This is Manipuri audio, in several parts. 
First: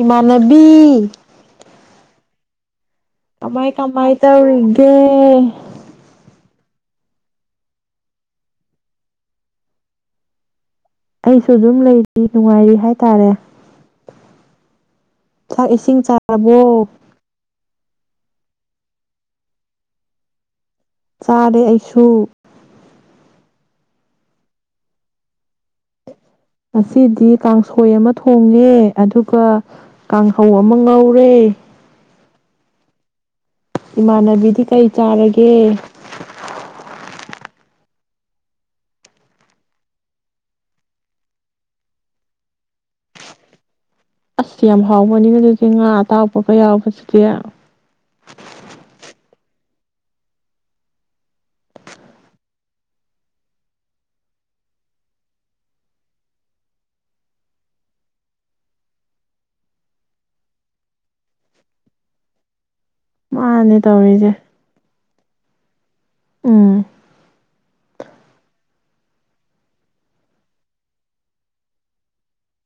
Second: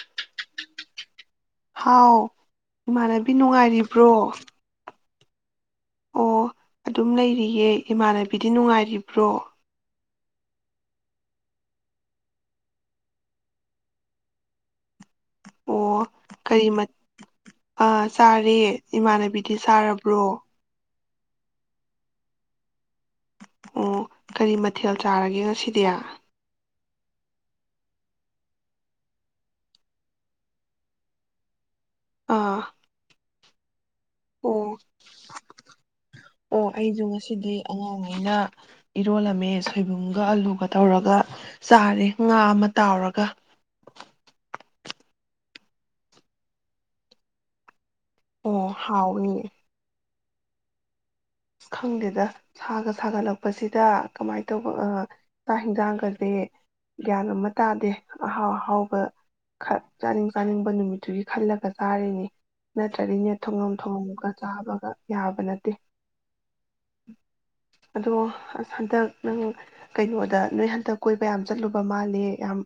ꯏꯃꯥꯟꯕꯤ ꯎꯝ ꯍꯥꯎ ꯏꯃꯥꯟꯅꯕꯤ ꯀꯃꯥꯏ ꯀꯃꯥꯏ ꯅꯨꯡꯉꯥꯏꯔꯤꯕ꯭ꯔꯣ ꯇꯔꯗꯦ ꯇ ꯑꯣ ꯑꯗꯨꯝ ꯂꯩꯔꯤꯌꯦꯦ ꯏꯃꯥꯟꯅꯕꯤꯗꯤ ꯅꯨꯡꯉꯥꯏꯔꯤꯕ꯭ꯔꯣ ꯑꯩꯁꯨ ꯑꯗꯨꯝ ꯂꯩꯔꯤ ꯅꯨꯡꯉꯥꯏꯔꯤ ꯍꯥꯏꯇꯥꯔꯦ ꯆꯥꯛ ꯏꯁꯤꯡ ꯑꯣ ꯆꯥꯔꯕꯣ ꯀꯔꯤ ꯃꯠ ꯑꯥ ꯆꯥꯔꯦ ꯏꯃꯥꯟꯅꯕꯤꯗꯤ ꯆꯔꯕ꯭ꯔꯣ ꯆꯥꯔꯦ ꯑꯩꯁꯨ ꯑꯣ ꯀꯔꯤ ꯃꯊꯦꯜ ꯆꯥꯔꯒꯦ ꯉꯁꯤꯗꯤ ꯉꯗꯤ ꯀꯥꯡꯁꯣꯏ ꯑꯃ ꯊꯣꯡꯉꯦ ꯑꯗꯨꯒ ꯀꯥꯡꯍꯧ ꯑꯃ ꯉꯧꯔꯦ ꯑꯥ ꯏꯃꯥꯟꯅꯕꯤꯗꯤ ꯀꯩ ꯆꯥꯔꯒꯦ ꯁꯤꯗꯤ ꯑꯉꯥꯡꯉꯩꯅ ꯏꯔꯣꯜꯂꯝꯃꯦ ꯁꯣꯏꯕꯨꯝꯒ ꯑꯂꯨꯒ ꯇꯧꯔꯒ ꯆꯥꯔꯦ ꯉꯥ ꯑꯃ ꯇꯥꯎꯔꯒ ꯌꯥꯝ ꯍꯥꯎꯕꯅꯤꯅ ꯑꯗꯨꯁ ꯉꯥ ꯑꯇꯥꯎꯕꯒ ꯌꯥꯎꯕꯁꯤꯗꯤ ꯑꯦ ꯍꯥꯎꯏ ꯑ ꯈꯪꯗꯦꯗ ꯁꯥꯒ ꯁꯥꯒꯠꯂꯛꯄꯁꯤꯗ ꯀꯃꯥꯏꯅ ꯇꯧꯕ ꯆꯥꯛ ꯍꯟꯁꯥꯡꯒꯁꯦ ꯒ꯭ꯌꯥꯟ ꯑꯃ ꯇꯥꯗꯦ ꯑꯍꯥꯎ ꯑꯍꯥꯎꯕ ꯆꯥꯅꯤꯡ ꯆꯥꯅꯤꯡꯕ ꯅꯨꯃꯤꯠꯇꯨꯒꯤ ꯈꯜꯂꯒ ꯆꯥꯔꯤꯅꯤ ꯆꯔꯤꯅꯦ ꯊꯣꯡꯉꯣꯝ ꯃꯥꯅꯦ ꯊꯣꯡꯉꯣꯝꯒ ꯇꯧꯔꯤꯁꯦ ꯆꯥꯕꯒ ꯌꯥꯕ ꯅꯠꯇ [unintelligible] ꯎꯝ ꯑꯗꯣ ꯑꯁ ꯍꯟꯗꯛ ꯅꯪ ꯀꯩꯅꯣꯗ ꯅꯣꯏ ꯍꯟꯗꯛ ꯀꯣꯏꯕ ꯌꯥꯝ ꯆꯠꯂꯨꯕ ꯃꯥꯜꯂꯦ ꯌꯥꯝ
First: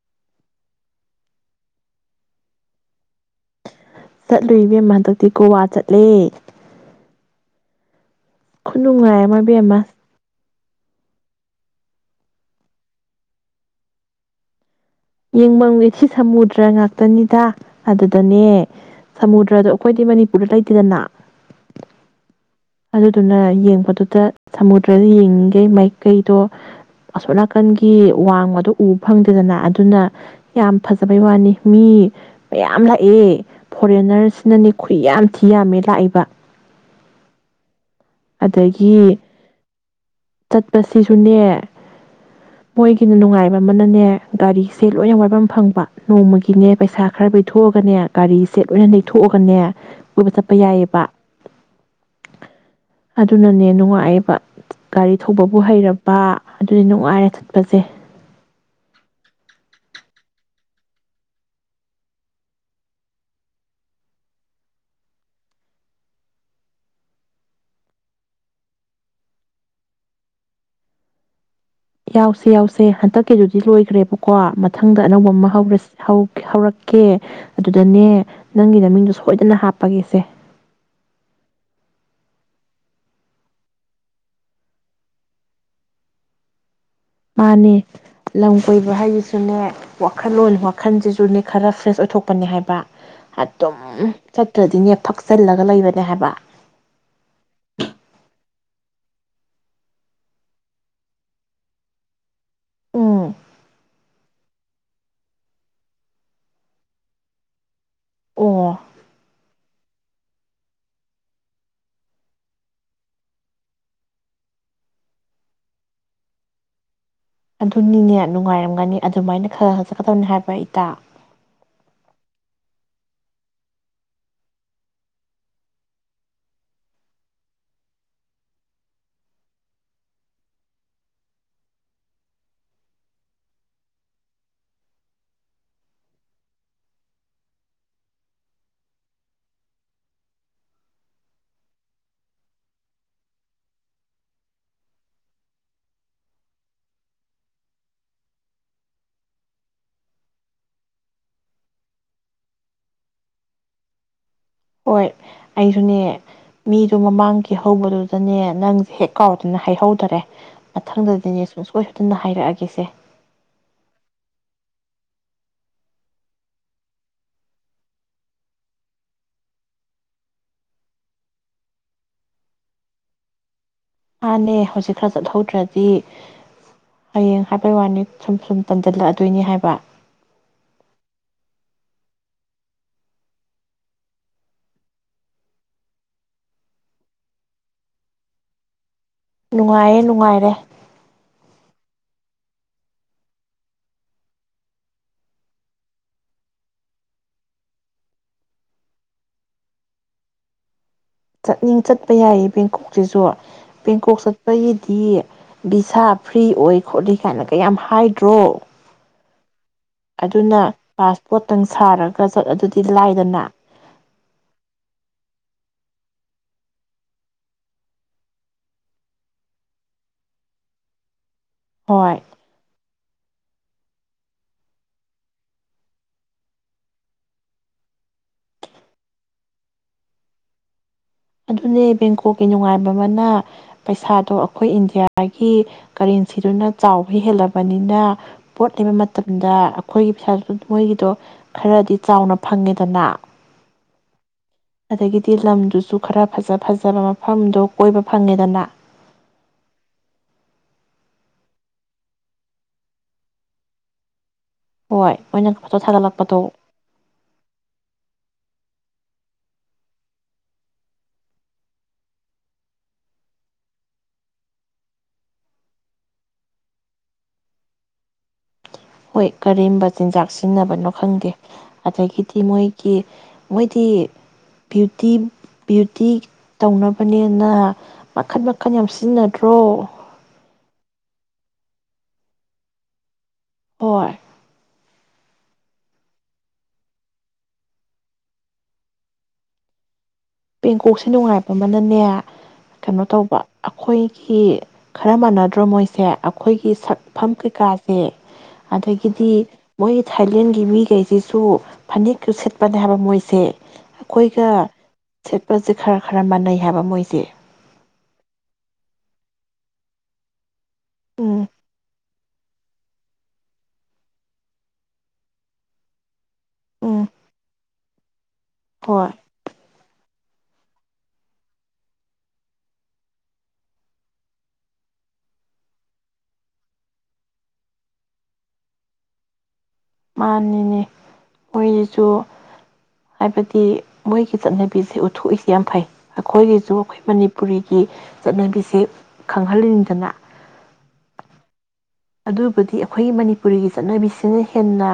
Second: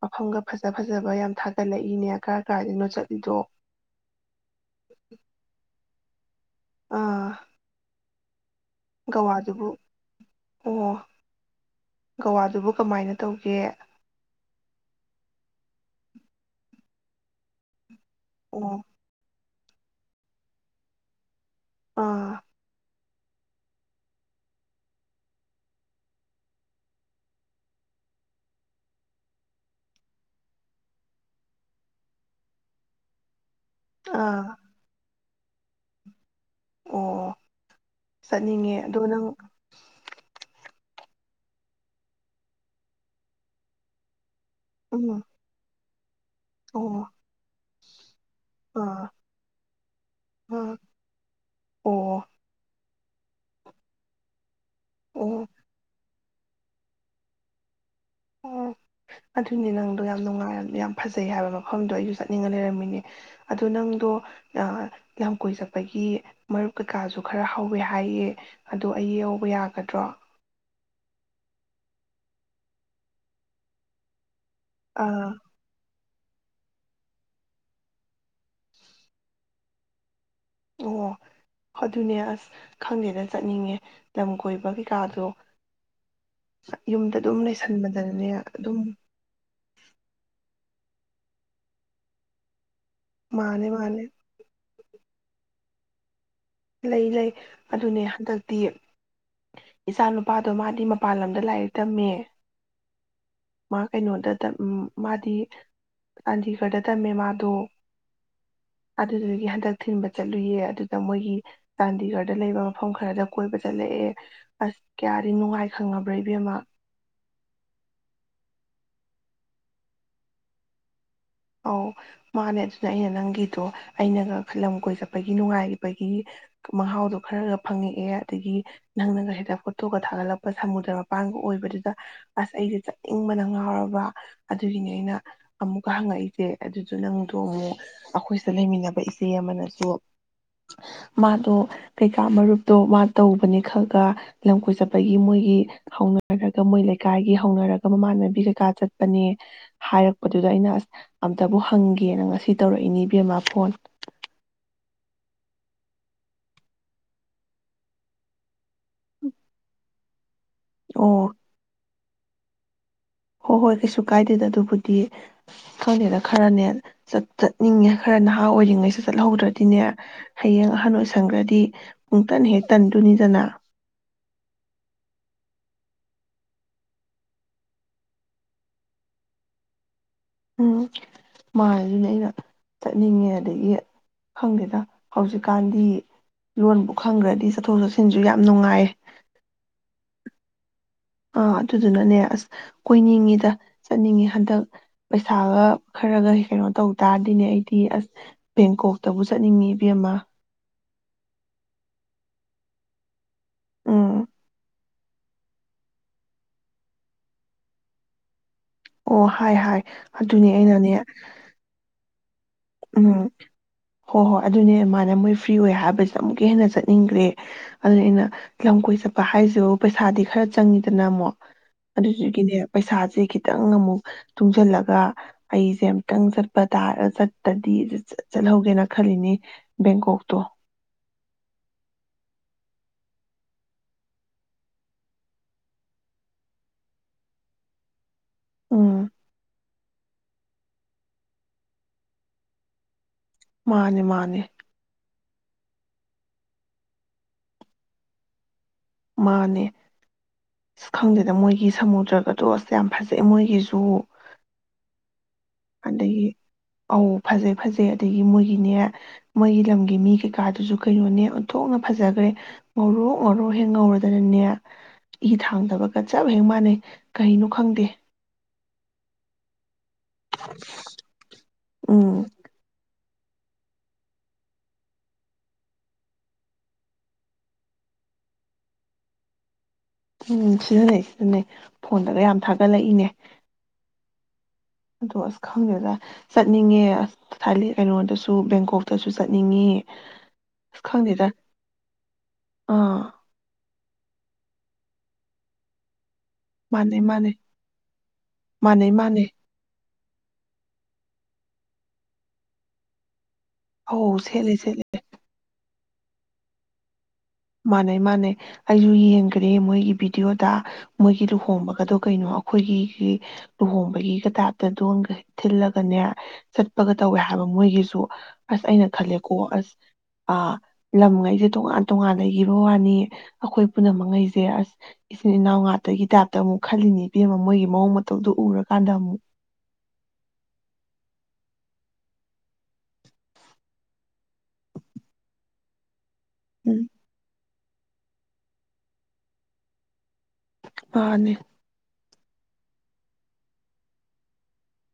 ꯃꯐꯝꯒ ꯐꯖ ꯐꯖꯕ ꯌꯥꯝ ꯊꯥꯒꯠꯂꯛꯏꯅꯦ ꯀꯔꯥꯏ ꯀꯥꯏꯗꯅꯣ ꯆꯠꯂꯤꯗꯣ ꯆꯠꯂꯨꯏꯕꯦꯝ ꯍꯟꯗꯛꯇꯤ ꯒꯣꯋꯥ ꯆꯠꯂꯦ ꯑꯥ ꯈꯨꯗꯅꯨꯡꯉꯥꯏ ꯒꯋꯥꯗꯨꯕꯨ ꯑꯃꯕꯦꯝꯃꯁ ꯑꯣ ꯒꯋꯥꯗꯨꯕꯨ ꯀꯃꯥꯏꯅ ꯇꯧꯒꯦ ꯌꯦꯡꯃꯝꯉꯦ ꯁꯤ ꯁꯃꯨꯗ꯭ꯔ ꯉꯥꯛꯇꯅꯤꯗ ꯑꯗꯨꯗꯅꯦꯨ ꯑꯣ ꯅꯠꯇ꯭ꯔꯗꯣ ꯑꯩꯈꯣꯏꯗꯤ ꯃꯅꯤꯄꯨꯔꯗ ꯂꯩꯇꯦꯗꯅ ꯑꯥ ꯑꯗꯨꯗꯨꯅ ꯌꯦꯡꯕꯗꯨꯗ ꯁꯃꯨꯗ꯭ꯔꯗ ꯌꯦꯡꯉꯤꯉꯩ ꯃꯥꯏꯀꯩꯗꯣ ꯑꯁꯣꯠ ꯅꯥꯀꯟꯒꯤ ꯋꯥꯡꯃꯗꯣ ꯎꯕ ꯐꯪꯗꯦꯗꯅ ꯑꯗꯨꯅ ꯌꯥꯝ ꯐꯖꯕꯩ ꯋꯥꯅꯤ ꯃꯤ ꯃꯌꯥꯝ ꯂꯥꯛꯑꯦ ꯑꯥ ꯐꯣꯔꯦꯟꯅꯔꯁꯤꯅꯅꯦ ꯈꯨ ꯌꯥꯝ ꯊꯤ ꯌꯥꯝꯃꯦ ꯂꯥꯛꯏꯕ ꯑꯣ ꯆꯠꯅꯤꯡꯉꯦ ꯑꯗꯣ ꯑꯗꯒꯤ ꯅꯪ ꯆꯠꯄꯁꯤꯁꯨꯅꯦ ꯃꯣꯏꯒꯤꯅ ꯅꯨꯡꯉꯥꯏꯕ ꯑꯃꯅꯅꯦ ꯒꯥꯔꯤꯁꯦ ꯎꯝ ꯂꯣꯏꯅ ꯋꯥꯏꯐꯝꯝ ꯐꯪꯕ ꯅꯣꯡꯃꯒꯤꯅꯦ ꯑꯣ ꯄꯩꯁꯥ ꯈꯔ ꯂꯩꯩꯊꯣꯛꯑꯒꯅꯦ ꯒꯥꯔꯤꯁꯦ ꯂꯣꯏꯅ ꯑꯥ ꯂꯩꯩꯊꯣꯛꯑꯒꯅꯦ ꯀꯕ ꯆꯠꯄ ꯑꯥ ꯌꯥꯏꯑꯕ ꯑꯣ ꯑꯗꯨꯅꯅꯦ ꯅꯨꯡꯉꯥꯏꯑꯕ ꯒꯥꯔꯤ ꯑꯣ ꯊꯧꯕꯕꯨ ꯍꯩꯔꯕ ꯄꯥ ꯑꯗꯨꯗꯤ ꯅꯨꯡꯉꯥꯏꯔꯦ ꯆꯠꯄꯁꯦ ꯑꯣ ꯑꯗꯨꯅꯦ ꯅꯪꯗꯣ ꯌꯥꯝ ꯅꯨꯡꯉꯥꯏ ꯌꯥꯝ ꯐꯖꯩ ꯍꯥꯏꯕ ꯃꯐꯝꯗꯣ ꯑꯩꯁꯨ ꯆꯠꯅꯤꯡꯉ ꯂꯩꯔꯝꯃꯤꯅꯦ ꯑꯗ ꯅꯪꯗꯣ ꯂꯝꯀꯣꯏ ꯆꯠꯄꯒꯤ ꯃꯔꯨꯞ ꯀꯩꯀꯥꯁꯨ ꯈꯔ ꯍꯧꯋꯦ ꯍꯥꯏꯌꯦ ꯑꯗꯣ ꯑꯩ ꯌꯧꯕ ꯌꯥꯒꯗ꯭ꯔꯣ ꯌꯥꯎꯁꯦ ꯌꯥꯎꯁꯦ ꯍꯟꯗꯛꯀꯤꯗꯨꯗꯤ ꯂꯣꯏꯈ꯭ꯔꯦ ꯀꯣ ꯃꯊꯪꯗ ꯑꯅꯧꯕ ꯑꯥ ꯑꯃ ꯍꯧꯔꯁꯤ ꯍꯧꯔꯛꯀꯦ ꯑꯗꯨꯗꯅꯦ ꯅꯪꯒꯤꯗꯃꯤꯡꯗꯣ ꯁꯣꯏꯗꯅ ꯍꯥꯞꯄꯒꯦꯁꯦ ꯑꯣ ꯑꯗꯨꯅꯦ ꯑꯁ ꯈꯪꯗꯦꯅ ꯆꯠꯅꯤꯡꯉꯦ ꯂꯝ ꯀꯣꯏꯕ ꯀꯩꯀꯥꯗꯣ ꯌꯨꯝꯗ ꯑꯗꯨꯝ ꯃꯥꯅꯦ ꯂꯩꯁꯟꯕꯗꯅꯦ ꯂꯝ ꯑꯗꯨꯝ ꯀꯣꯏꯕ ꯍꯥꯏꯗꯨꯁꯨꯅꯦ ꯋꯥꯈꯜꯂꯣꯟ ꯃꯈꯟꯁꯤꯁꯨꯅꯦ ꯈꯔ ꯐ꯭ꯔꯦꯁ ꯑꯣꯏꯊꯣꯛꯄꯅꯤ ꯍꯥꯏꯕ ꯑ ꯃꯥꯅꯦ ꯑꯗꯨꯝ ꯃꯥꯅꯦ ꯁꯠꯇꯗꯤ ꯊꯛꯆꯤꯜꯂꯒ ꯂꯩꯕꯅꯦ ꯍꯥꯏꯕ ꯂꯩ ꯂꯩ ꯑꯗꯨꯅꯦ ꯍꯟꯗꯛꯇꯤ ꯏꯆꯥ ꯅꯨꯨꯄꯥꯗꯣ ꯃꯥꯗꯤ ꯃꯄꯥꯟ ꯂꯝꯗ ꯂꯥꯏꯔꯤꯛ ꯇꯝꯃꯦ ꯎꯝ ꯃꯥ ꯀꯩꯅ ꯅꯣꯗ ꯎꯝ ꯃꯥꯗꯤ ꯆꯥꯟꯗꯤꯒꯔꯗ ꯇꯝꯃꯦ ꯃꯥꯗꯣ ꯑꯣ ꯑꯗꯨꯗꯨꯗꯒꯤ ꯍꯟꯗꯛ ꯊꯤꯟꯕ ꯆꯠꯂꯨꯌꯦ ꯑꯗꯨꯗ ꯃꯣꯏꯒꯤ ꯆꯥꯟꯗꯤꯒꯔꯗ ꯂꯩꯕ ꯃꯐꯝ ꯈꯔꯗ ꯀꯣꯏꯕ ꯆꯠꯂꯛꯑꯦ ꯑꯁ ꯀꯌꯥꯗꯤ ꯅꯨꯡꯉꯥꯏ ꯈꯪꯉꯕ꯭ꯔꯥ ꯏꯕꯦꯝꯃ ꯑꯗꯨꯅꯤꯅꯦ ꯅꯨꯡꯉꯥꯏꯔꯝꯒꯅꯤ ꯑꯗꯨꯃꯥꯏꯅ ꯈꯔ ꯈ ꯆꯠꯀꯗꯕꯅꯤ ꯍꯥꯏꯕ ꯏꯇ ꯑꯧ ꯃꯥꯅꯦ ꯑꯗꯨꯅ ꯑꯩꯅ ꯅꯪꯒꯤꯗꯣ ꯑꯩꯅꯒ ꯂꯝ ꯀꯣꯏ ꯆꯠꯄꯒꯤ ꯅꯨꯡꯉꯥꯏꯕꯒꯤ ꯃꯍꯥꯎꯗꯣ ꯈꯔꯒ ꯐꯪꯉꯛꯑꯦ ꯑꯗꯒꯤ ꯅꯪꯅꯒ ꯍꯦꯛꯇ ꯐꯣꯇꯣꯒ ꯊꯥꯒꯠꯂꯛꯄ ꯁꯃꯨꯗ꯭ꯔ ꯃꯄꯥꯟꯒ ꯑꯣꯏꯕꯗꯨꯗ ꯑꯁ ꯑꯩꯁꯦ ꯆꯠꯅꯤꯡꯕꯅ ꯉꯥꯎꯔꯕ ꯑꯗꯨꯒꯤꯅꯤ ꯑꯩꯅ ꯑꯃꯨꯛꯀ ꯍꯪꯉꯛꯏ ꯁꯦ ꯑꯗꯨꯁꯨ ꯅꯪꯗꯣ ꯑꯃꯨꯛ ꯑꯩꯈꯣꯏꯁꯤꯗ ꯂꯩꯃꯤꯟꯅꯕ ꯏꯆꯦ ꯑꯃꯅꯁꯨ ꯃꯥꯗꯣ ꯀꯩꯀꯥ ꯃꯔꯨꯞꯇꯣ ꯃꯥ ꯇꯧꯕꯅꯦ ꯈꯜꯒ ꯂꯝ ꯀꯣꯏ ꯆꯠꯄꯒꯤ ꯃꯣꯏꯒꯤ ꯍꯧꯅꯔꯒ ꯃꯣꯏ ꯂꯩꯀꯥꯏꯒꯤ ꯍꯧꯅꯔꯒ ꯃꯃꯥꯟꯅꯕꯤ ꯀꯩꯀꯥ ꯆꯠꯄꯅꯦ ꯍꯥꯏꯔꯛꯄꯗꯨꯗ ꯑꯩꯅ ꯑꯁ ꯑꯝꯇꯕꯨ ꯍꯪꯒꯦꯅ ꯉꯁꯤ ꯇꯧꯔꯛꯏꯅꯤ ꯏꯕꯦꯝꯃꯥ ꯐꯣꯟ ꯍꯣꯏ ꯑꯩꯁꯨꯅꯦ ꯃꯤꯗꯣ ꯃꯃꯥꯡꯒꯤ ꯍꯧꯕꯗꯨꯗꯅꯦ ꯅꯪ ꯍꯦꯛ ꯀꯥꯎꯗꯅ ꯍꯥꯏꯍꯧ ꯇꯔꯦ ꯑꯣ ꯃꯊꯪꯗꯗꯤꯅꯦꯣꯏ ꯑꯗꯨꯅ ꯍꯥꯏꯔꯛꯑꯒꯦꯁꯦ ꯍꯣꯏ ꯍꯣꯏ ꯀꯩꯁꯨ ꯀꯥꯏꯗꯦꯗ ꯑꯗꯨꯕꯨꯗꯤ ꯈꯪꯗꯦꯅ ꯈꯔꯅꯦ ꯆꯠꯅꯤꯡꯉꯦ ꯈꯔ ꯅꯍꯥ ꯑꯣꯏꯔꯤꯉꯩꯁꯨ ꯆꯠꯍꯧꯗ꯭ꯔꯗꯤꯅꯦ ꯍꯌꯦꯡ ꯑꯍꯟ ꯑꯣꯏꯁꯟꯈ꯭ꯔꯗꯤ ꯄꯨꯡꯇꯟ ꯍꯦꯛ ꯇꯟꯗꯣꯏꯅꯤꯗꯅ ꯃꯥꯥꯟꯅꯦ ꯍꯧꯖꯤꯛ ꯈꯔ ꯆꯠꯍꯧꯗ꯭ꯔꯗꯤ ꯍꯌꯦꯡ ꯍꯥꯏꯕꯩ ꯋꯥꯅꯤ ꯁꯨꯝ ꯁꯨꯝ ꯇꯝꯖꯜꯂꯛꯑꯗꯣꯏꯅꯤ ꯍꯥꯏꯕ ꯎꯝ ꯃꯥꯁꯤꯅꯦ ꯑꯩꯅ ꯆꯠꯅꯤꯡꯉꯦ ꯑꯗꯒꯤ ꯈꯪꯗꯦꯗ ꯍꯧꯖꯤꯛꯀꯥꯟꯗꯤ ꯂꯣꯟꯕꯨ ꯈꯪꯈ꯭ꯔꯗꯤ ꯆꯠꯊꯣꯛ ꯆꯠꯁꯤꯟꯁꯨ ꯌꯥꯝ ꯅꯨꯡꯉꯥꯏꯌꯦ ꯅꯨꯡꯉꯥꯏꯌꯦꯦ ꯅꯨꯡꯉꯥꯏꯔꯦ ꯑꯥ ꯑꯗꯨꯗꯨꯅꯅꯦ ꯑꯁ ꯀꯣꯏꯅꯤꯡꯉꯤꯗ ꯆꯠꯅꯤꯡꯉꯤ ꯍꯟꯗꯛ ꯄꯩꯁꯥꯒ ꯈꯔꯒ ꯀꯩꯅꯣ ꯇꯧ ꯇꯔꯗꯤꯅꯦ ꯑꯩꯗꯤ ꯑꯁ ꯕꯦꯡꯀꯣꯛꯇꯕꯨ ꯆꯠꯅꯤꯡꯉꯤ ꯏꯕꯃ ꯆꯠꯅꯤꯡ ꯆꯠꯄ ꯌꯥꯏꯌꯦ ꯕꯦꯡꯀꯣꯛꯁꯤꯁꯨ ꯄ ꯎꯝ ꯀꯣꯛꯁꯄ ꯗꯤ ꯚꯚꯤꯁꯥ ꯐ꯭ꯔꯤ ꯑꯣꯏ ꯈꯣꯠꯂꯤ ꯀꯥꯏꯅꯒꯌꯥꯝ ꯍꯥꯏꯗ꯭ꯔꯣ ꯑꯣ ꯍꯥꯏ ꯍꯥꯏ ꯑꯗꯨꯅꯦ ꯑꯗꯨꯅ ꯑꯩꯅꯅꯦ ꯄꯥꯁꯄꯣꯠꯇꯪ ꯁꯥꯔꯒ ꯆꯣꯠ ꯑꯗꯨꯗꯤ ꯎꯝ ꯂꯥꯏꯗꯅ ꯍꯣꯏ ꯍꯣꯏ ꯑꯗꯨꯅꯦ ꯃꯥꯅ ꯃꯣꯏ ꯐ꯭ꯔꯤ ꯑꯣꯏ ꯍꯥꯏꯕꯁ ꯑꯃꯨꯛꯀ ꯍꯦꯟꯅ ꯆꯠꯅꯤꯡꯈ꯭ꯔꯦ ꯑꯗꯨꯅ ꯑꯩꯅ ꯂꯝ ꯀꯣꯏ ꯆꯠꯄ ꯍꯥꯏꯁꯤ ꯄꯩꯁꯥꯗꯤ ꯈꯔ ꯆꯪꯉꯤꯗꯅ ꯑꯃꯨꯛ ꯍꯣꯏ ꯑꯗꯨꯗꯨꯒꯤꯅꯦ ꯄꯩꯁꯥꯁꯦ ꯈꯤꯇ ꯈꯤꯇꯪ ꯑꯃꯨꯛ ꯇꯨꯡꯁꯤꯜꯂꯒ ꯑꯩꯁꯦ ꯑꯃꯨꯛꯇꯪ ꯆꯠꯄ ꯇꯥꯔ ꯇꯗꯤ ꯆꯠꯍꯧꯒꯦꯅ ꯈꯜꯂꯤꯅꯦ ꯕꯦꯡꯀꯣꯛꯇꯣ ꯑꯗꯨꯅꯦ ꯕꯦꯡꯀꯣꯛꯀꯤ ꯅꯨꯡꯉꯥꯏꯕ ꯑꯃꯅ ꯄꯩꯁꯥꯗꯣ ꯑꯩꯈꯣꯏ ꯏꯟꯗꯤꯌꯥꯒꯤ ꯀꯔꯦꯟꯁꯤꯗꯨꯅ ꯆꯥꯎꯕ ꯍꯦꯜꯂꯕꯅꯤꯅ ꯄꯣꯠ ꯂꯩꯕ ꯎꯝ ꯃꯇꯝꯗ ꯑꯩꯈꯣꯏꯒꯤ ꯄꯩꯁꯥ ꯑꯗꯨ ꯃꯣꯏꯒꯤꯗꯣ ꯈꯔꯗꯤ ꯆꯥꯎꯅ ꯐꯪꯉꯦꯗꯅ ꯃꯥꯅꯦ ꯃꯥꯅꯦ ꯑꯗꯒꯤꯗꯤ ꯂꯝꯗꯨꯁꯨ ꯈꯔ ꯐꯖ ꯐꯖꯕ ꯃꯐꯝꯗꯣ ꯀꯣꯏꯕ ꯐꯪꯉꯦꯗꯅ ꯃꯥꯅꯦ ꯑꯁ ꯈꯪꯗꯦꯗ ꯃꯣꯏꯒꯤ ꯁꯃꯨꯗ꯭ꯔꯒꯗꯣ ꯑꯁ ꯌꯥꯝ ꯐꯖꯩꯑ ꯃꯣꯏꯒꯤꯁꯨ ꯍꯣꯏ ꯃꯣꯏꯅ ꯐꯣꯇꯣ ꯑꯗꯒꯤ ꯊꯥꯒꯠꯂꯛꯄꯗꯣ ꯑꯧ ꯐꯖꯩ ꯐꯖꯩ ꯑꯗꯒꯤ ꯃꯣꯏꯒꯤꯅꯦ ꯃꯣꯏꯒꯤ ꯂꯝꯒꯤ ꯃꯤ ꯀꯩꯀꯥꯗꯨꯁꯨ ꯀꯩꯅꯣꯅꯦ ꯑꯣꯟꯊꯣꯛꯅ ꯐꯖꯈ꯭ꯔꯦ ꯉꯧꯣꯔꯣꯛ ꯉꯧꯣꯔꯣꯛ ꯍꯦꯛ ꯉꯧꯔꯗꯅꯅꯦ ꯏ ꯊꯥꯡꯗꯕꯒ ꯆꯞ ꯍꯦꯛ ꯃꯥꯟꯅꯩ ꯀꯩꯅꯣ ꯈꯪꯗꯦ ꯍꯣꯏ ꯀꯔꯤꯕ ꯆꯤꯟꯖꯥꯛ ꯁꯤꯖꯤꯟꯅꯕꯅꯣ ꯈꯪꯗꯦ ꯎꯝ ꯑꯗꯒꯤꯗꯤ ꯃꯣꯏꯒꯤ ꯃꯣꯏꯗꯤ ꯕ꯭ꯌꯨꯇꯤ ꯕ꯭ꯌꯨꯇꯤ ꯇꯧꯅꯕꯅꯤꯅ ꯃꯈꯟ ꯃꯈꯟ ꯌꯥꯝ ꯁꯤꯖꯤꯟꯅꯗ꯭ꯔꯣ ꯎꯝ ꯁꯤꯖꯤꯟꯅꯩ ꯁꯤꯖꯤꯟꯅꯩ ꯐꯣꯟꯗꯒ ꯌꯥꯝ ꯊꯥꯒꯠꯂꯛꯏꯅꯦ ꯍꯔ ꯑꯗꯣ ꯑꯁ ꯈꯪꯗꯦꯗ ꯆꯠꯅꯤꯡꯉꯦ ꯑꯁ ꯊ ꯀꯩꯅꯣꯗꯁꯨ ꯕꯦꯡꯀꯣꯛꯇꯁꯨ ꯆꯠꯅꯤꯡꯉꯤ ꯑꯁ ꯦꯡꯀꯣꯛꯁꯦ ꯈꯪꯗꯦꯗ ꯅꯨꯡꯉꯥꯏꯕ ꯑꯃꯅꯅꯦ ꯀꯩꯅꯣ ꯑꯥ ꯇꯧꯕ ꯑꯩꯈꯣꯏꯒꯤ ꯈꯔ ꯃꯥꯟꯅꯗ꯭ꯔꯣ ꯃꯣꯏꯁꯦ ꯑꯩꯈꯣꯏꯒꯤ ꯃꯥꯟꯅꯩ ꯁꯛꯐꯝ ꯃꯥꯟꯅꯩ ꯀꯩꯀꯥꯁꯦ ꯃꯥꯟꯅꯩ ꯃꯥꯟꯅꯩ ꯑꯗꯒꯤꯗꯤ ꯃꯣꯏ ꯊꯥꯏꯂꯦꯟꯒꯤ ꯃꯤꯈꯩꯁꯤꯁꯨ ꯐꯅꯦꯛꯀ ꯁꯦꯠꯄꯅꯦ ꯍꯥꯏꯕ ꯃꯣꯏꯁꯦ ꯍ ꯁꯦꯠꯂ ꯁꯦꯠꯂ ꯆꯠꯄꯁꯦ ꯈꯔ ꯈꯔ ꯃꯥꯟꯅꯩ ꯍꯥꯏꯕ ꯃꯣꯏꯁꯦ ꯃꯥꯟꯅꯩ ꯃꯥꯥꯟꯅꯩ ꯑꯩꯁꯨ ꯌꯦꯡꯈ꯭ꯔꯦ ꯃꯣꯏꯒꯤ ꯚꯤꯗꯤꯑꯣꯗ ꯃꯣꯏꯒꯤ ꯎꯝ ꯂꯨꯍꯣꯡꯕꯒꯗꯣ ꯀꯩꯅꯣ ꯑꯩꯈꯣꯏꯒꯤ ꯂꯨꯍꯣꯡꯕꯒꯤꯒ ꯇꯥꯏꯞꯇꯗ ꯊꯤꯜꯂꯒꯅꯦ ꯆꯠꯄꯒ ꯎꯝ ꯇꯧꯋꯦ ꯍꯥꯏꯕ ꯃꯣꯏꯒꯤꯁꯨ ꯑꯁ ꯑꯩꯅ ꯍꯣꯏ ꯈꯜꯂꯦꯀꯣ ꯑꯁ ꯑꯥ ꯂꯝꯈꯩꯁꯦ ꯇꯣꯉꯥꯟ ꯇꯣꯉꯥꯟ ꯂꯩꯈꯤꯕ ꯋꯥꯅꯤ ꯑꯩꯈꯣꯏ ꯄꯨꯝꯅꯃꯛꯉꯩꯁꯦ ꯑꯁ ꯏꯆꯤꯟ ꯏꯅꯥꯎ ꯉꯇꯒꯤ ꯇꯥꯏꯞꯇ ꯑꯃꯨꯛ ꯈꯜꯂꯤꯅꯤ ꯏꯕꯦꯝꯃ ꯃꯣꯏꯒꯤ ꯃꯑꯣꯡ ꯃꯇꯧꯗꯨꯣ ꯎꯔꯀꯥꯟꯗ ꯑꯃꯨꯛ ꯃꯥꯅꯤꯅꯦ ꯃꯣꯏꯁꯤꯁꯨ ꯍꯥꯏꯕꯗꯤ ꯃꯣꯏꯒꯤ ꯆꯠꯅꯕꯤꯁꯦ ꯎꯠꯊꯣꯛꯏꯁꯦ ꯌꯥꯝ ꯐꯩ ꯑꯩꯈꯣꯏꯒꯤꯁꯨ ꯎꯝ ꯑꯩꯈꯣꯏ ꯃꯅꯤ ꯄꯨꯔꯤꯒꯤ ꯆꯠꯅꯕꯤꯁ ꯈꯪꯍꯟꯅꯤꯡꯅꯤꯡꯗꯅ ꯑꯅꯤ ꯑꯗꯨꯕꯨꯗꯤ ꯑꯩꯈꯣꯏꯒꯤ ꯃꯅꯤꯄꯨꯔꯤꯒꯤ ꯆꯠꯅꯕꯤꯁꯤꯅ ꯍꯦꯟꯅ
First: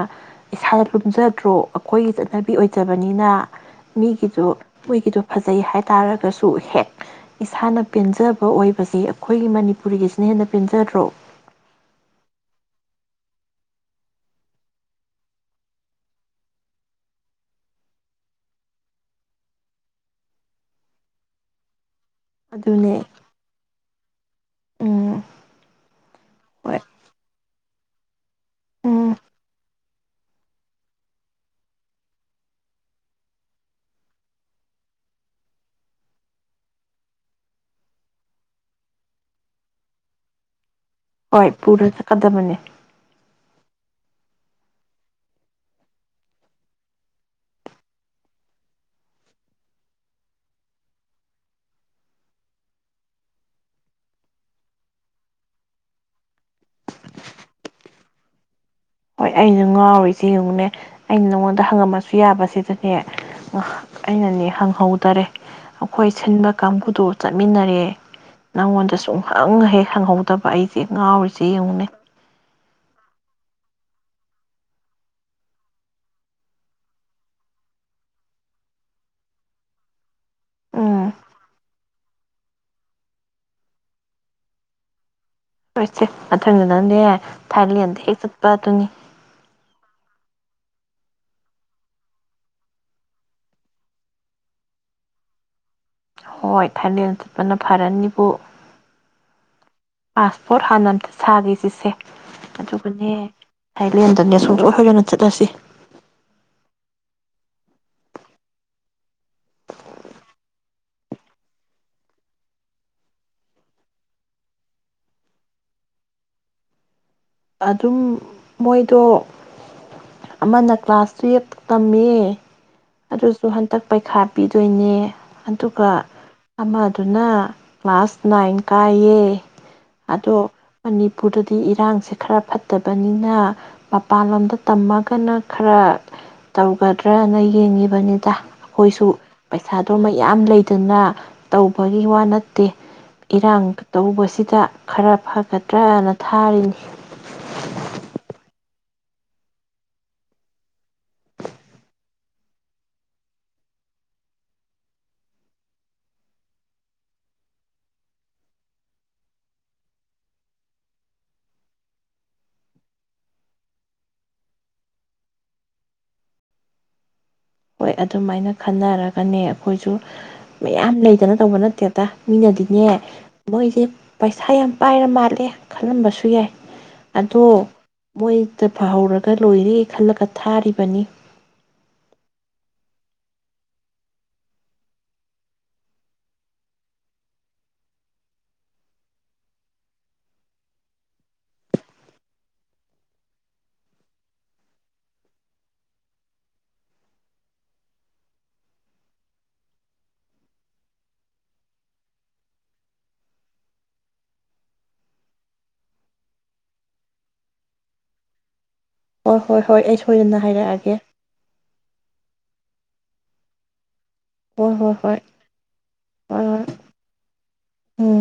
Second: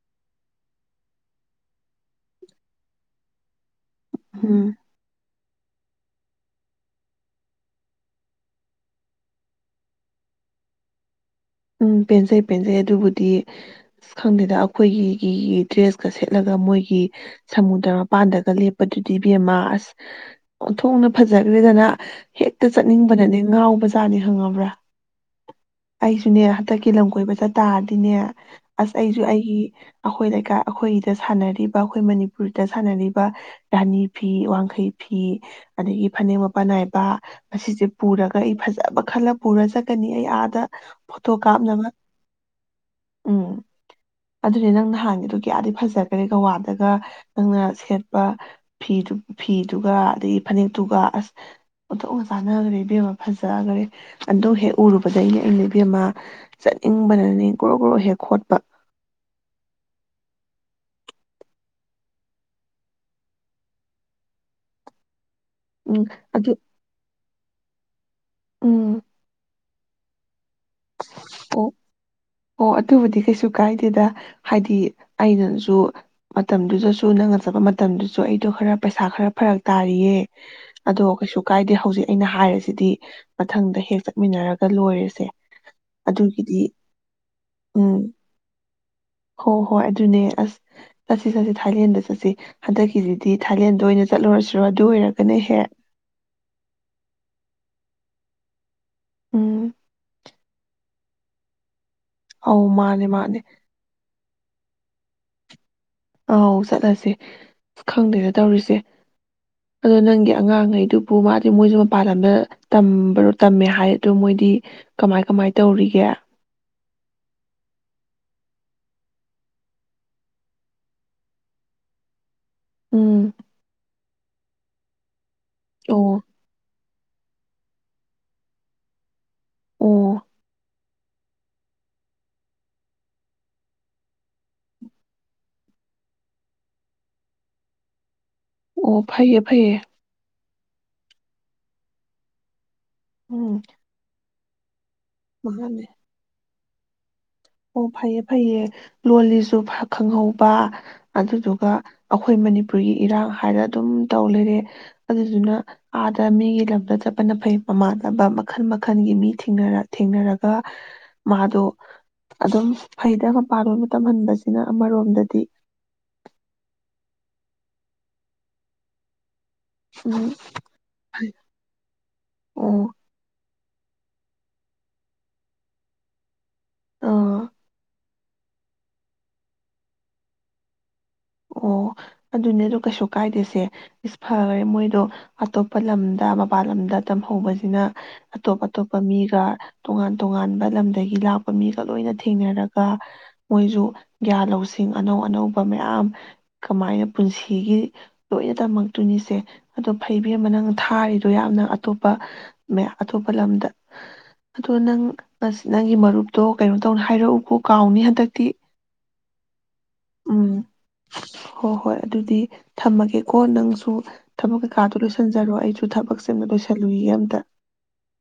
ꯏꯁꯥꯗ ꯂꯨꯝꯖꯗ꯭ꯔꯣ ꯑꯩꯈꯣꯏꯒꯤ ꯆꯠꯅꯕꯤ ꯑꯣꯏꯖꯕꯅꯤꯅ ꯃꯤꯒꯤꯗꯨ ꯎꯝ ꯃꯤꯒꯤꯗꯨ ꯐꯖꯩ ꯍꯥꯏ ꯇꯥꯔꯒꯁꯨ ꯍꯦꯛ ꯏꯁꯥꯅ ꯄꯦꯟꯖꯕ ꯑꯣꯏꯕꯁꯤ ꯑꯩꯈꯣꯏꯒꯤ ꯃꯅꯤꯄꯨꯔꯤꯒꯤꯁꯤꯅ ꯍꯦꯟꯅ ꯄꯦꯟꯖꯗ꯭ꯔꯣ ꯎꯝ ꯄꯦꯟꯖꯩ ꯄꯦꯟꯖꯩ ꯑꯗꯨꯕꯨꯗꯤ ꯑꯁ ꯈꯪꯗꯦꯗ ꯑꯩꯈꯣꯏꯒꯤ ꯗ꯭ꯔꯦꯁꯀ ꯁꯦꯠꯂꯒ ꯃꯣꯏꯒꯤ ꯁꯃꯨꯗ꯭ꯔ ꯃꯄꯥꯟꯗꯒ ꯂꯦꯞꯄꯗꯨꯗꯤ ꯕꯦꯝꯃꯥ ꯑꯁ ꯑꯣꯊꯣꯡꯅ ꯐꯖꯈ꯭ꯔꯦꯗꯅ ꯍꯦꯛꯇ ꯑꯗꯨꯅꯦ ꯆꯠꯅꯤꯡꯕꯅꯅꯦ ꯉꯥꯎꯕꯁꯤꯁ ꯆꯥꯅꯤ ꯈꯪꯉꯕ꯭ꯔꯥ ꯎꯝ ꯑꯩꯁꯨ ꯁꯤꯅꯦ ꯍꯣꯏ ꯍꯟꯗꯛꯀꯤ ꯂꯝ ꯀꯣꯏꯕ ꯆꯠ ꯇꯥꯔꯗꯤꯅꯦ ꯑꯁ ꯎꯝ ꯑꯩꯁꯨ ꯑꯩꯒꯤ ꯑꯩꯈꯣꯏ ꯂꯩꯀꯥꯏ ꯑꯩꯈꯣꯏꯗ ꯁꯥꯟꯅꯔꯤꯕ ꯑꯩꯈꯣꯏ ꯃꯅꯤꯄꯨꯔꯗ ꯁꯥꯟꯅꯔꯤꯕ ꯔꯥꯅꯤ ꯐꯤ ꯋꯥꯡꯈꯩ ꯐꯤ ꯑꯗꯒꯤ ꯐꯅꯦꯛ ꯃꯄꯥꯟ ꯅꯥꯏꯕ ꯑꯁꯤꯁꯦ ꯄꯨꯔꯒ ꯑꯩ ꯐꯖꯕ ꯈꯜꯂ ꯄꯨꯔ ꯆꯠꯀꯅꯤ ꯑꯩ ꯑꯥꯗ ꯐꯣꯇꯣ ꯍꯣꯏ ꯄꯨꯔꯥ ꯀꯥꯞꯅꯕ ꯊ ꯇꯥ ꯃꯅꯤꯅꯦ ꯎꯝ ꯑꯗꯨꯅꯦ ꯅꯪ ꯅꯍꯥꯟꯒꯤꯗꯨ ꯀꯌꯥꯗꯤ ꯐꯖꯈꯔꯦ ꯒꯋꯥꯗꯒ ꯅꯪꯅ ꯁꯦꯠꯄ ꯐꯤꯗꯨ ꯐꯤꯗꯨꯒ ꯑꯗꯒꯤ ꯐꯅꯦꯛꯇꯨꯒ ꯑꯁ ꯑꯣꯊꯣꯛꯅ ꯆꯥꯟꯅꯈ꯭ꯔꯦ ꯏꯕꯦꯝꯃ ꯐꯖꯈꯔꯦ ꯑꯗꯨꯗꯣ ꯍꯦꯛ ꯎꯔꯨꯕꯁꯦ ꯑꯩꯅꯦ ꯑꯃ ꯆꯠꯅꯤꯡꯕꯅꯅꯦ ꯒ꯭ꯔꯣ ꯒ꯭ꯔꯣ ꯍꯦꯛ ꯈꯣꯠꯄ ꯍꯣꯏ ꯑꯁꯨ ꯉꯥꯎꯔꯤꯁꯤ ꯌꯦꯡꯉꯨꯅꯦ ꯑꯩꯅ ꯅꯉꯣꯟꯗ ꯍꯪꯉꯝꯃꯁꯨ ꯌꯥꯕꯁꯤꯗꯅꯦ ꯑꯩꯅꯅꯦ ꯍꯪꯍꯧꯗꯔꯦ ꯎꯝ ꯑꯩꯈꯣꯏ ꯁꯤꯟꯕ ꯑꯗꯨ ꯀꯥꯡꯕꯨꯗꯨ ꯆꯠꯃꯤꯟꯅꯔꯦ ꯎꯝ ꯅꯪꯉꯣꯟꯗ ꯁꯨꯡꯍꯪ ꯍꯦꯛ ꯈꯪꯍꯧꯗꯕ ꯑꯩ ꯑꯣ ꯑꯣ ꯑꯗꯨꯕꯨꯗꯤ ꯀꯩꯁꯨ ꯀ ꯀꯥꯏꯗꯦꯗ ꯍꯥꯏꯗꯤ ꯑꯩꯅꯁꯨ ꯃꯇꯝꯗꯨꯗꯁꯨ ꯅꯪꯅ ꯆꯠꯄ ꯃꯇꯝꯗꯨꯁꯨ ꯑꯩꯗꯣ ꯈꯔ ꯄꯩꯁꯥ ꯈꯔ ꯐꯔꯛ ꯇꯥꯔꯤꯌꯦ ꯑꯗꯣ ꯎꯝ ꯀꯩꯁꯨ ꯀꯥꯏꯗꯦ ꯍꯧꯖꯤꯛ ꯑꯩꯅ ꯍꯥꯏꯔꯤꯁꯤꯗꯤ ꯃꯊꯪꯗ ꯍꯦꯛ ꯆꯠꯃꯤꯟꯅꯔꯒ ꯂꯣꯏꯔꯁꯦ ꯍꯣꯏꯁꯦ ꯃꯊꯪꯗꯅꯪꯅꯦ ꯊꯥꯏꯂꯦꯟꯗ ꯎꯝ ꯍꯦꯛ ꯆꯠꯄ ꯑꯗꯨꯅꯤ ꯍꯣꯏ ꯍꯣꯏ ꯑꯗꯨꯅꯦ ꯑꯁ ꯆꯠꯁꯤ ꯆꯠꯁꯤ ꯊꯥꯏꯂꯦꯟꯗ ꯆꯠꯁꯤ ꯍꯟꯗꯛꯀꯤꯁꯤꯗꯤ ꯊꯥꯏꯂꯦꯟꯗ ꯑꯣꯏꯅ ꯆꯠꯂꯨꯔꯁꯤꯔꯣ ꯑꯗꯨ ꯑꯣꯏꯔꯒꯅ ꯍꯦꯛ ꯍꯣꯏ ꯊꯥꯏꯂꯦꯟ ꯆꯠꯄꯅ ꯐꯔꯅꯤꯕꯨ ꯎꯝ ꯄꯥꯁꯄꯣꯔꯠ ꯍꯥꯟꯅ ꯁꯥꯒ ꯆꯁꯦ ꯑꯧ ꯃꯥꯅꯦ ꯑꯗꯨꯒꯅꯦ ꯃꯥꯅꯦ ꯊꯥꯏꯂꯦꯟ ꯆꯅꯤ ꯁꯨꯡꯁꯣꯏ ꯍꯣꯏꯗꯅ ꯆꯠꯂꯁꯤ ꯑꯥꯎ ꯆꯠꯂꯁꯦ ꯑ ꯈꯪꯗꯦꯗ ꯇꯧꯔꯤꯁꯦ ꯑꯗꯣ ꯅꯪꯒꯤ ꯑꯉꯥꯡꯉꯩꯗꯨꯕꯨ ꯃꯥꯗꯤ ꯃꯣꯏꯁꯨ ꯃꯄꯥꯥꯟ ꯂꯝꯗ ꯇꯝꯕꯔꯣ ꯇꯝꯃꯦ ꯍꯥꯏꯗꯣ ꯃꯣꯏꯗꯤ ꯀꯃꯥꯏ ꯀꯃꯥꯏ ꯇꯧꯔꯤꯒꯦ ꯑꯗꯨꯝ ꯃꯣꯏꯗꯣ ꯑꯃꯅ ꯀ꯭ꯂꯥꯁ ꯇꯨꯌꯦꯜꯞ ꯇꯝꯃꯦ ꯎꯝ ꯑꯗꯨꯁꯨꯨ ꯍꯟꯇꯛ ꯄꯩꯈꯥ ꯄꯤꯗꯣꯏꯅꯦ ꯑꯗꯨꯒ ꯑꯣ ꯑꯃ ꯑꯗꯨꯅ ꯀ꯭ꯂꯥꯁ ꯅꯥꯏꯟ ꯀꯥꯏꯌꯦ ꯑꯣ ꯑꯗꯣ ꯃꯅꯤꯄꯨꯔꯗꯗꯤ ꯏꯔꯥꯡꯁꯦ ꯈꯔ ꯐꯠꯇꯕꯅꯤꯅ ꯃꯄꯥꯟꯂꯣꯝꯗ ꯇꯝꯃꯒꯅ ꯈꯔ ꯇꯧꯒꯗ꯭ꯔꯅ ꯌꯦꯡꯉꯤꯕꯅꯤꯗ ꯑꯣ ꯑꯩꯈꯣꯏꯁꯨ ꯐꯩꯌꯦ ꯐꯩꯌꯦ ꯄꯩꯁꯥꯗꯨ ꯃ ꯌꯥꯝ ꯂꯩ ꯑꯗꯨꯅ ꯇꯧꯕꯒꯤ ꯋꯥ ꯅꯠꯇꯦ ꯎꯝ ꯏꯔꯥꯡ ꯇꯕꯨ ꯁꯤ ꯆ ꯈꯔ ꯃꯥꯅꯦ ꯐꯒꯗ꯭ꯔꯅ ꯊꯥꯔꯤꯅꯤ ꯑꯣ ꯐꯩꯌꯦ ꯐꯩꯌꯦ ꯂꯣꯜꯂꯤꯁꯨ ꯈꯪꯍꯧꯕ ꯑꯗꯨꯗꯨꯒ ꯑꯩꯈꯣꯏ ꯃꯅꯤꯄꯨꯔꯒꯤ ꯏꯔꯥꯡ ꯍꯥꯏꯔ ꯑꯗꯨꯝ ꯇꯧ ꯂꯩꯔꯦ ꯑꯗꯨꯗꯨꯅ ꯑꯥꯗ ꯃꯤꯒꯤ ꯂꯝꯗ ꯆꯠꯄꯅ ꯐꯩ ꯃꯃꯥꯟꯅꯕ ꯃꯈꯜ ꯃꯈꯜꯒꯤ ꯃꯤꯔ ꯊꯦꯡꯅꯔꯒ ꯃꯥꯗꯣ ꯑꯗꯨꯝ ꯐꯩꯗ ꯃꯄꯥꯟꯂꯣꯏ ꯇꯝꯍꯟꯕꯁꯤꯅ ꯑꯃꯔꯣꯝꯗꯗꯤ ꯍꯣꯏ ꯑꯗꯨꯃꯥꯏꯅ ꯈꯟꯅꯔꯒꯅꯦ ꯑꯩꯈꯣꯏꯁꯨ ꯎꯝ ꯃꯌꯥꯝ ꯂꯩꯗꯅ ꯇꯧꯕ ꯅꯠꯇꯦꯗ ꯑꯣ ꯃꯤꯅꯗꯤꯅꯦ ꯃꯣꯏꯗꯤꯦ ꯄꯩꯁꯥ ꯌꯥꯝ ꯄꯥꯏꯔ ꯃꯥꯜꯂꯦ ꯈꯜꯂꯝꯕꯁꯨ ꯌꯥꯏ ꯑ ꯑꯗꯣ ꯃꯣꯏꯗ ꯐꯍꯧꯔꯒ ꯂꯣꯏꯔꯦ ꯈꯜꯂꯒ ꯊꯥꯔꯤꯕꯅꯤ ꯑꯣ ꯑꯗꯨꯅꯦꯗ ꯀꯩꯁꯨ ꯀꯥꯏꯗꯦꯁꯦ ꯏꯁ ꯐꯈꯔꯦ ꯃꯣꯏꯗꯣ ꯑꯇꯣꯞꯄ ꯂꯝꯗ ꯃꯄꯜ ꯂꯝꯗ ꯇꯝꯍꯧꯕꯁꯤꯅ ꯑꯇꯣꯞ ꯑꯇꯣꯞꯄ ꯃꯤꯒ ꯇꯣꯉꯥꯟ ꯇꯣꯉꯥꯟꯕ ꯂꯝꯗꯒꯤ ꯂꯥꯛꯄ ꯃꯤꯒ ꯂꯣꯏꯅ ꯊꯦꯡꯅꯔꯒ ꯃꯣꯏꯁꯨ ꯒ꯭ꯌꯥꯟ ꯂꯧꯁꯤꯡ ꯑꯅꯧ ꯑꯅꯧꯕ ꯃꯌꯥꯝ ꯀꯃꯥꯏꯅ ꯄꯨꯟꯁꯤꯒꯤ ꯂꯣꯏꯅ ꯇꯝꯃꯛꯇꯣꯏꯅꯤꯁꯦ ꯑꯗꯣ ꯐꯩꯕꯤꯔ ꯑꯃ ꯅꯪ ꯊꯥꯔꯤꯗꯣ ꯌꯥꯝꯅ ꯑꯇꯣꯞꯄ ꯃ ꯑꯇꯣꯞꯄ ꯂꯝꯗ ꯑꯗꯣ ꯅꯪ ꯅꯪꯒꯤ ꯃꯔꯨꯞꯇꯣ ꯀꯩꯅꯣ ꯇꯧꯅꯤ ꯍꯥꯏꯔꯛꯎꯕ ꯀꯥꯎꯅꯤ ꯍꯟꯗꯛꯇꯤ ꯍꯣꯏ ꯍꯣꯏ ꯍ ꯍꯣꯏ ꯑꯩ ꯁꯣꯏꯗꯅ ꯎꯝ ꯍꯥꯏꯔꯛꯑꯒꯦ ꯍꯣꯏ ꯍꯣꯏ ꯑꯗꯨꯗꯤ ꯊꯝꯃꯒꯦꯀꯣ ꯅꯪꯁꯨ ꯊꯕꯛ ꯍꯣꯏ ꯍꯣꯏ ꯀꯩꯀꯥꯗꯨꯣ ꯍꯣꯏ ꯂꯣꯏꯁꯤꯟꯖꯔꯣ ꯑꯩꯁꯨ ꯊꯕꯛ ꯁꯦꯝꯅ ꯍꯣꯏ ꯍꯣꯏ ꯂꯣꯏꯁꯤꯜꯂꯨꯏ ꯑꯝꯇ ꯎꯝ